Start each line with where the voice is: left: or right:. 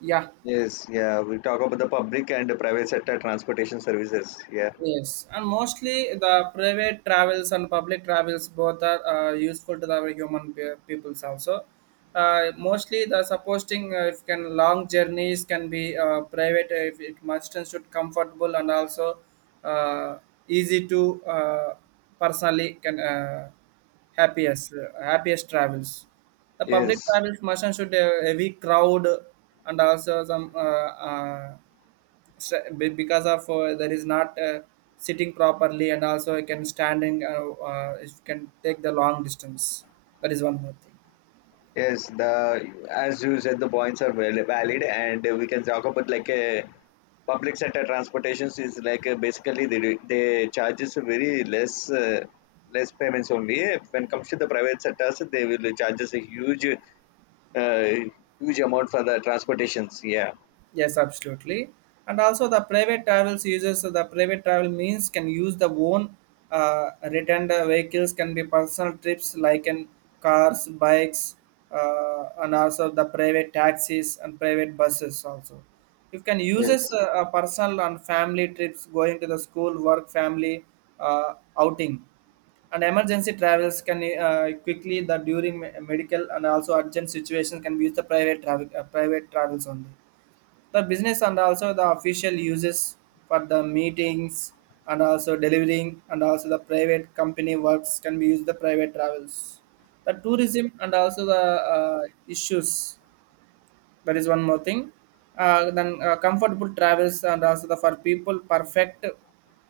right: Yeah,
left: Yes, yeah, we talk about the public and the private sector transportation services. Yeah,
right: yes, and mostly the private travels and public travels both are useful to our human peoples also. Mostly the supposing if can long journeys can be private if it must and should comfortable and also uh, easy to personally can happiest travels. The public
left: yes,
right: travels must and should have heavy crowd and also some because of there is not sitting properly and also I can standing it can take the long distance, that is one more thing.
left: yes. The As you said, the points are well valid, and we can talk about like a public sector transportations is like basically they charges very less payments only. When comes to the private sectors, they will charges a uh, huge amount for the transportations. Yeah.
right: Yes, absolutely. And also the private travels uses the private travel means can use the own returned vehicles can be personal trips like in cars, bikes, and also the private taxis and private buses also. You can use this
left: Yes.
right: personal and family trips going to the school, work, family uh, outing. And emergency travels can quickly the during medical and also urgent situations can be used the private travels only, the business and also the official uses for the meetings and also delivering and also the private company works can be used the private travels, the tourism and also the uh, issues, that is one more thing. Then comfortable travels and also the for people perfect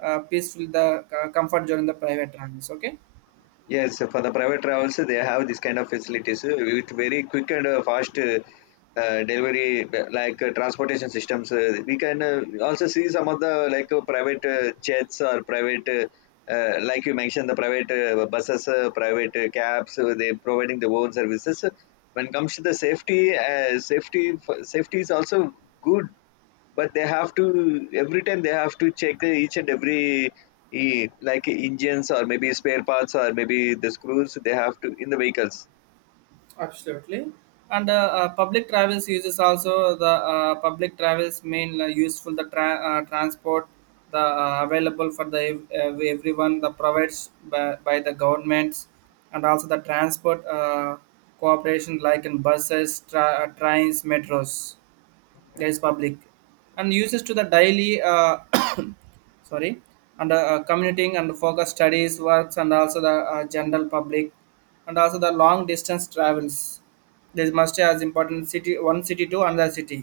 right: peaceful the comfort during the private travels, okay.
left: Yes, so for the private travels, they have this kind of facilities with very quick and fast delivery, like transportation systems. We can also see some of the like private jets or like you mentioned, the private buses, private cabs. They providing the own services. When it comes to the safety is also good, but they have to every time they have to check each and every like engines or maybe spare parts or maybe the screws they have to in the vehicles.
right: Absolutely. And public travels uses also the public travels main useful the transport, the available for the everyone the provides by the governments, and also the transport cooperation like in buses, trains, metros. There is public and uses to the daily sorry, and commuting and focus studies works and also the general public, and also the long distance travels, this must be as important city, one city to another city,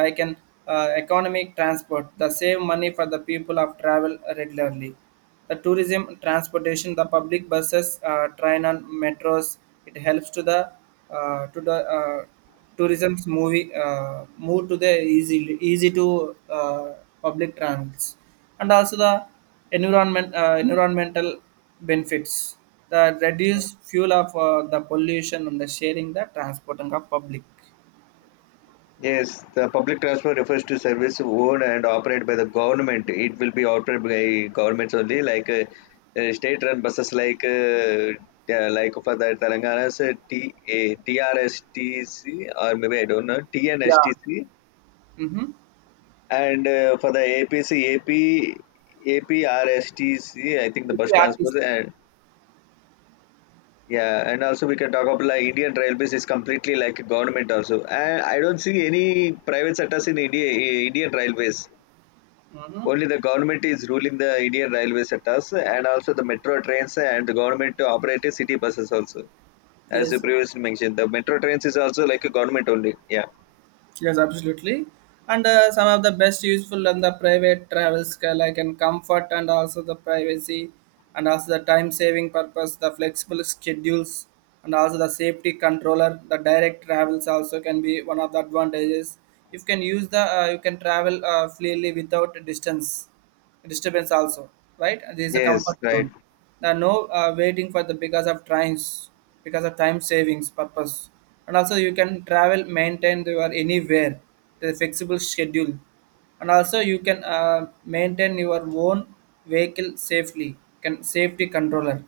right: like an economic transport, the save money for the people of travel regularly, the tourism transportation, the public buses train and metros, it helps to the uh, to the uh, tourism's movie move to the easy to public transit, and also the environmental benefits, the reduced fuel of the pollution and the sharing the transporting of public.
left: Yes, the public transport refers to service owned and operated by the government. It will be operated by governments only, like state run buses like yeah, like for the Telangana's T, A, TRSTC, or maybe I don't know,
right: Yeah.
left: TNSTC.
right: Mm-hmm.
left: And for the APC, AP, APRSTC, I think the
right: With
left: bus
right: the
left: transport, and yeah, and also we can talk about like Indian Railways is completely like a government also, and I don't see any private sectors in India, Indian Railways.
right: hmm.
left: Only the government is ruling the Indian railway sectors, and also the metro trains and the government operated city buses also. As you
right: Yes,
left: previously mentioned, the metro trains is also like a government only. Yeah.
right: yes, absolutely. And some of the best useful and the private travels like and comfort and also the privacy, and also the time saving purpose, the flexible schedules, and also the safety controller, the direct travels also can be one of the advantages. You can use the you can travel freely without distance. Disturbance also, right? And there is a
left: Yes.
right: comfort
left: Right.
right: zone. There are no waiting for the because of times, because of time savings purpose, and also you can travel, maintain your anywhere, the flexible schedule, and also you can maintain your own vehicle safely. Can safety controller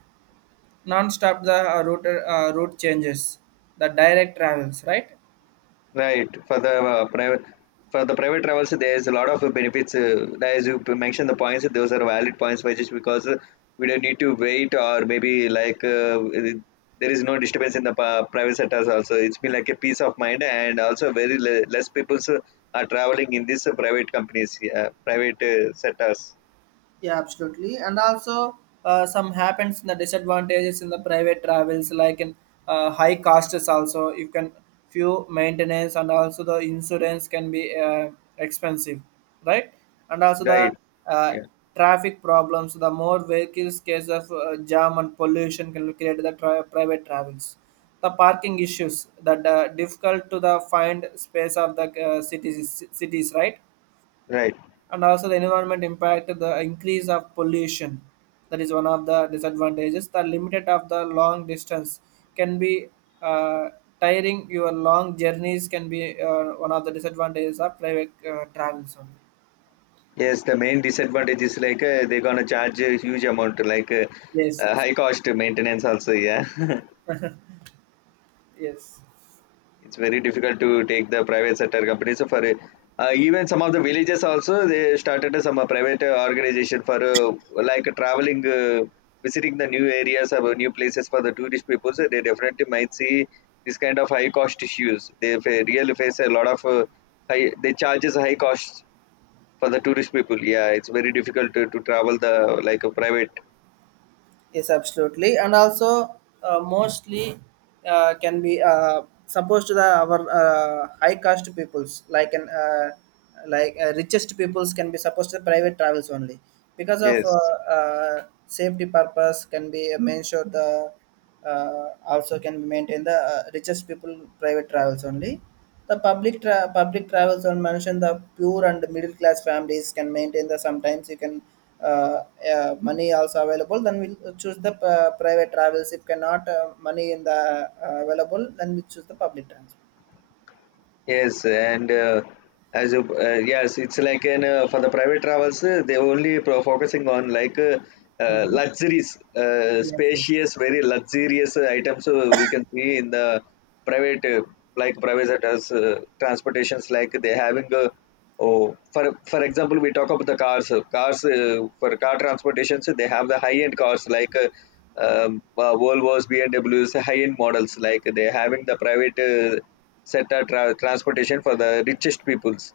right: non-stop the route changes, the direct travels, right?
left: Right. For the private travels, there's a lot of benefits. As you mentioned, the points, those are valid points, which just because we don't need to wait or maybe like there is no disturbance in the private sectors. Also, it's been like a peace of mind, and also very less people are traveling in these private companies, private sectors.
right: Yeah, absolutely. And also, some happens in the disadvantages in the private travels, like in high costs. Also, you can few maintenance and also the insurance can be expensive, right? And also
left: Right.
right: the uh,
left: Yeah.
right: traffic problems. The more vehicles, case of jam and pollution can create the private travels. The parking issues that difficult to the find space of the cities, right?
left: Right.
right: And also the environment impact, the increase of pollution, that is one of the disadvantages, the limited of the long distance can be uh, tiring, your long journeys can be one of the disadvantages of private travels only.
left: Yes. The main disadvantage is like they're gonna charge a huge amount, like
right: Yes, yes,
left: high cost maintenance. Also, yeah.
right: yes.
left: It's very difficult to take the private sector companies for even some of the villages also they started some private organization for like traveling visiting the new areas or new places for the tourist people, so they definitely might see this kind of high cost issues they really face a lot of high, they charges high costs for the tourist people. Yeah, it's very difficult to travel the like a private.
right: Yes, absolutely, and also mostly can be supposed to the our high caste peoples like an like richest peoples can be supposed to private travels only because of
left: Yes.
right: safety purpose can be made sure the also can maintain the richest people private travels only, the public travels on mentioned the poor and middle class families can maintain the sometimes you can uh, money also available, then we'll choose the private travels, if cannot money in the available, then we choose the public transport.
left: Yes, and as a, yes, it's like an for the private travels, they only focusing on like
right: Hmm.
left: luxuries,
right: Yes, yes,
left: spacious, very luxurious items, we can see in the private, like private sectors, transportations, like they having a. Oh, for example, we talk about the cars. Cars, for car transportations, they have the high-end cars like Volvo's, BMWs, high-end models. Like they having the private sector transportation for the richest peoples.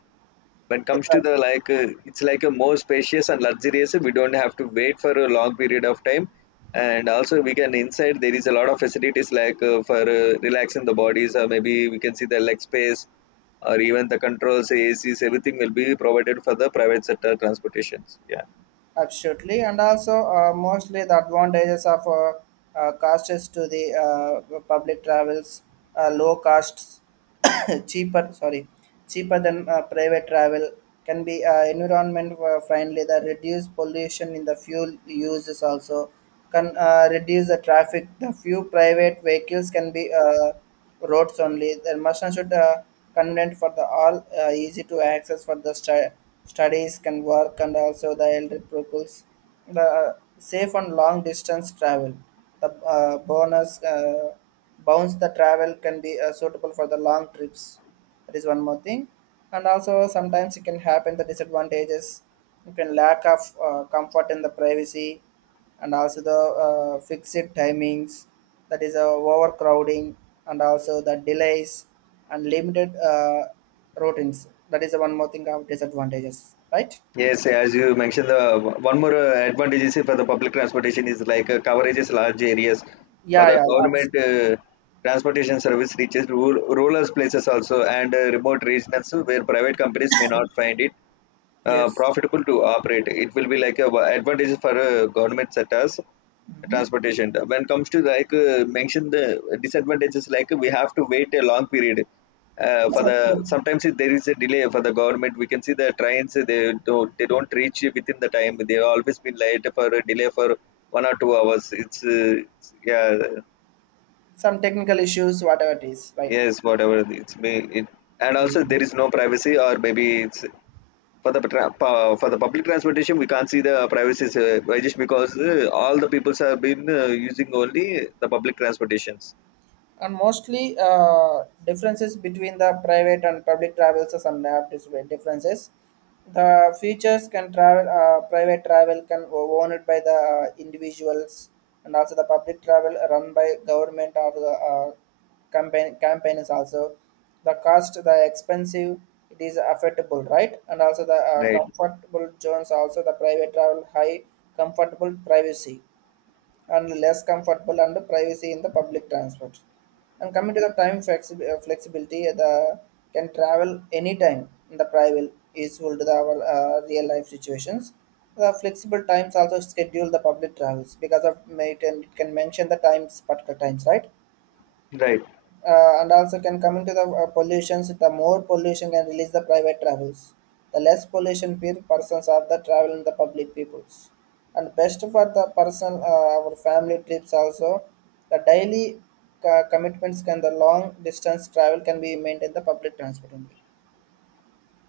left: When it
right: yes
left: comes to
right: sir.
left: the like it's like a more spacious and luxurious, we don't have to wait for a long period of time, and also we can inside there is a lot of facilities like for relaxing the bodies or maybe we can see the leg space or even the controls acs, everything will be provided for the private sector transportations.
right: Absolutely, and also mostly the advantages of costs to the public travels, low costs, cheaper, sorry, cheaper than private travel, can be environment friendly. The reduced pollution in the fuel uses also can reduce the traffic. The few private vehicles can be. Roads only. The machine should convenient for the all, easy to access for the studies, can work, and also the elder pupils. The safe and long distance travel. The bonus bounce the travel can be suitable for the long trips. That is one more thing, and also sometimes it can happen the disadvantages. You can lack of comfort in the privacy, and also the fixed timings, that is overcrowding, and also the delays, and limited routines, that is the one more thing of disadvantages, right?
left: Yes, as you mentioned, the one more advantage is for the public transportation is like coverage is large areas. For
right: Yeah,
left: the
right: yeah, abs-.
left: government transportation service reaches rural places also and remote regions where private companies may not find it
right: Yes.
left: profitable to operate. It will be like a advantage for government sectors
right: Mhm.
left: transportation. When comes to like mention the disadvantages, like we have to wait a long period. For the sometimes if there is a delay for the government, we can see the trains they don't reach within the time, they always been late for a delay for 1 or 2 hours. It's yeah.
right: Some technical issues, whatever it is, right?
left: Yes, whatever it's me it, and also there is no privacy or maybe it's for the public transportation, we can't see the privacy why, just because all the peoples have been using only the public transportations.
right: And mostly differences between the private and public travels are some differences, the features can travel private travel can owned by the individuals, and also the public travel run by government or the campaigns also, the cost the expensive, it is affordable, right? And also the
left: Right.
right: comfortable zones also, the private travel high comfortable privacy, and less comfortable and privacy in the public transport. And coming to the time flexibility, the can travel anytime in the private is equal to the, our real life situations. The flexible times also schedule the public travels because of it, and it can mention the times, particular times, right?
left: Right.
right: And also can come into the pollutions, the more pollution can release the private travels, the less pollution per persons of the travel in the public peoples, and best for the person our family trips also, the daily commitments can the long distance travel can be maintained the public transport only,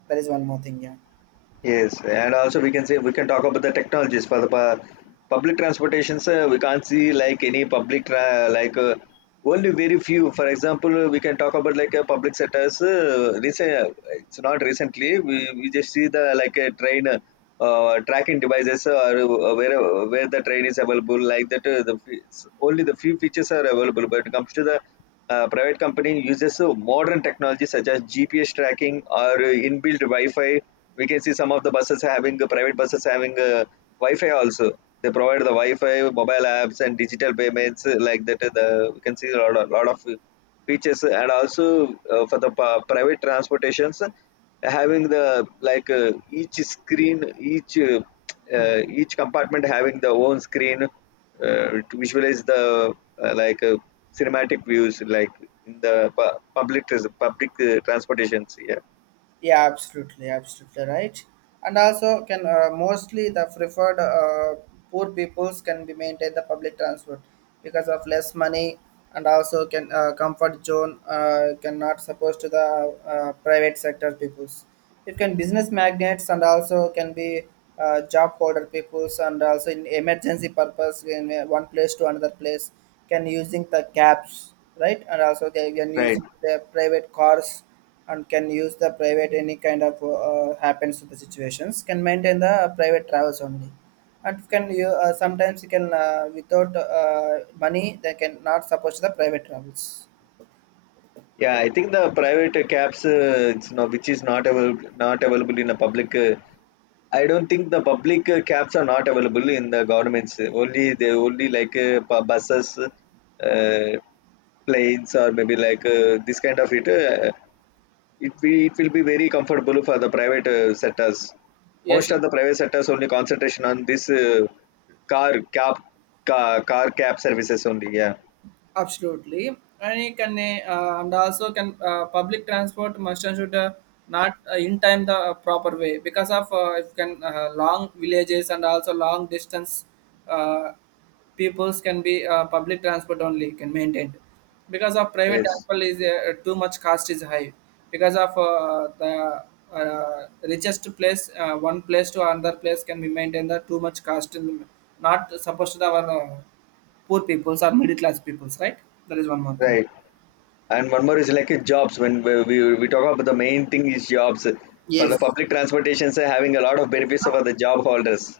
right: that is one more thing. Yeah.
left: Yes, and also we can talk about the technologies for the public transportations. We can't see like any like only very few. For example, we can talk about like a public sectors. Recent, it's not recently. We just see the like a train tracking devices or where the train is available. Like that, the only the few features are available. But it comes to the private company uses modern technology such as GPS tracking or inbuilt Wi-Fi. We can see some of the buses having private buses having Wi-Fi also. They provide the Wi-Fi, mobile apps, and digital payments like that. The, we can see a lot, lot of features, and also for the private transportations having the like each screen, each uh, each compartment having the own screen to visualize the like cinematic views like in the public transportations. Yeah.
right: Yeah, absolutely, absolutely right. And also, can mostly the preferred poor peoples can be maintained the public transport because of less money, and also can comfort zone cannot suppose to the private sector peoples. It can business magnates and also can be job holder peoples, and also in emergency purpose in one place to another place can using the cabs, right? And also they can
left: Right.
right: use their private cars, and can use the private any kind of happens to the situations, can maintain the private travels only, and can you sometimes you can without money they can not support the private travels.
left: Yeah, I think the private cabs, it's not, which is not available in the public. I don't think the public cabs are not available in the governments. Only they only like buses, planes, or maybe like this kind of it. It will be very comfortable for the private sectors.
right: Yes,
left: Most of the private sectors only concentration on this car cab car cab services only. Yeah.
right: absolutely, and you can and also can public transport must and should not in time the proper way because of if can long villages and also long distance uh, peoples can be public transport only can maintain, because of private
left: Yes.
right: transport is too much cost is high, because of the richest place one place to another place can be maintained the too much cost, and not supposed to the our poor peoples or middle class peoples, right? That is one more thing.
left: Right. And one more is like jobs. When we talk about, the main thing is jobs. For the
right: Yes,
left: public transportation, are having a lot of benefits for the job holders.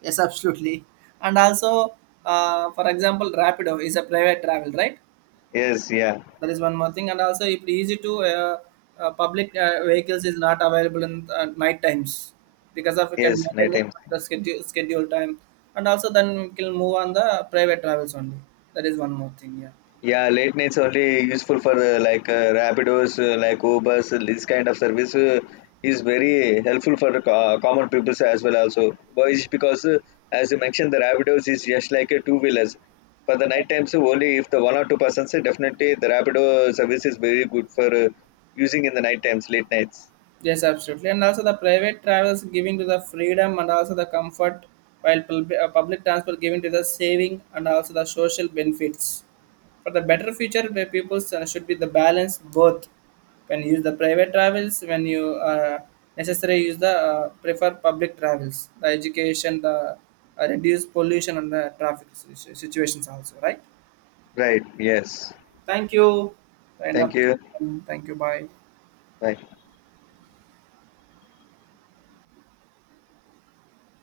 right: yes, absolutely. And also, for example, Rapido is a private travel, right?
left: Yes, yeah,
right: That is one more thing. And also, it's easy to public vehicles is not available in night times because of you can
left: yes,
right: maintain
left: night time.
right: the schedule time. And also, then we can move on the private travels only. That is one more thing. Yeah.
left: Yeah, late nights only useful for like Rapidos, like Ubers, this kind of service is very helpful for the common people as well. Also, why is because as you mentioned, the Rapidos is just like a two wheelers. For the night times, only if the one or two persons, definitely the Rapido service is very good for using in the night times, late nights.
right: Yes, absolutely. And also the private travels giving to the freedom and also the comfort, while public transport giving to the saving and also the social benefits. For the better future, the people should be the balance both. When you use the private travels, when you necessary use the prefer public travels, the education, the reduce pollution and the traffic situations also, right?
left: Right. Yes.
right: Thank you. End
left: Thank
right: up.
left: you.
right: Thank you. Bye.
left: Bye.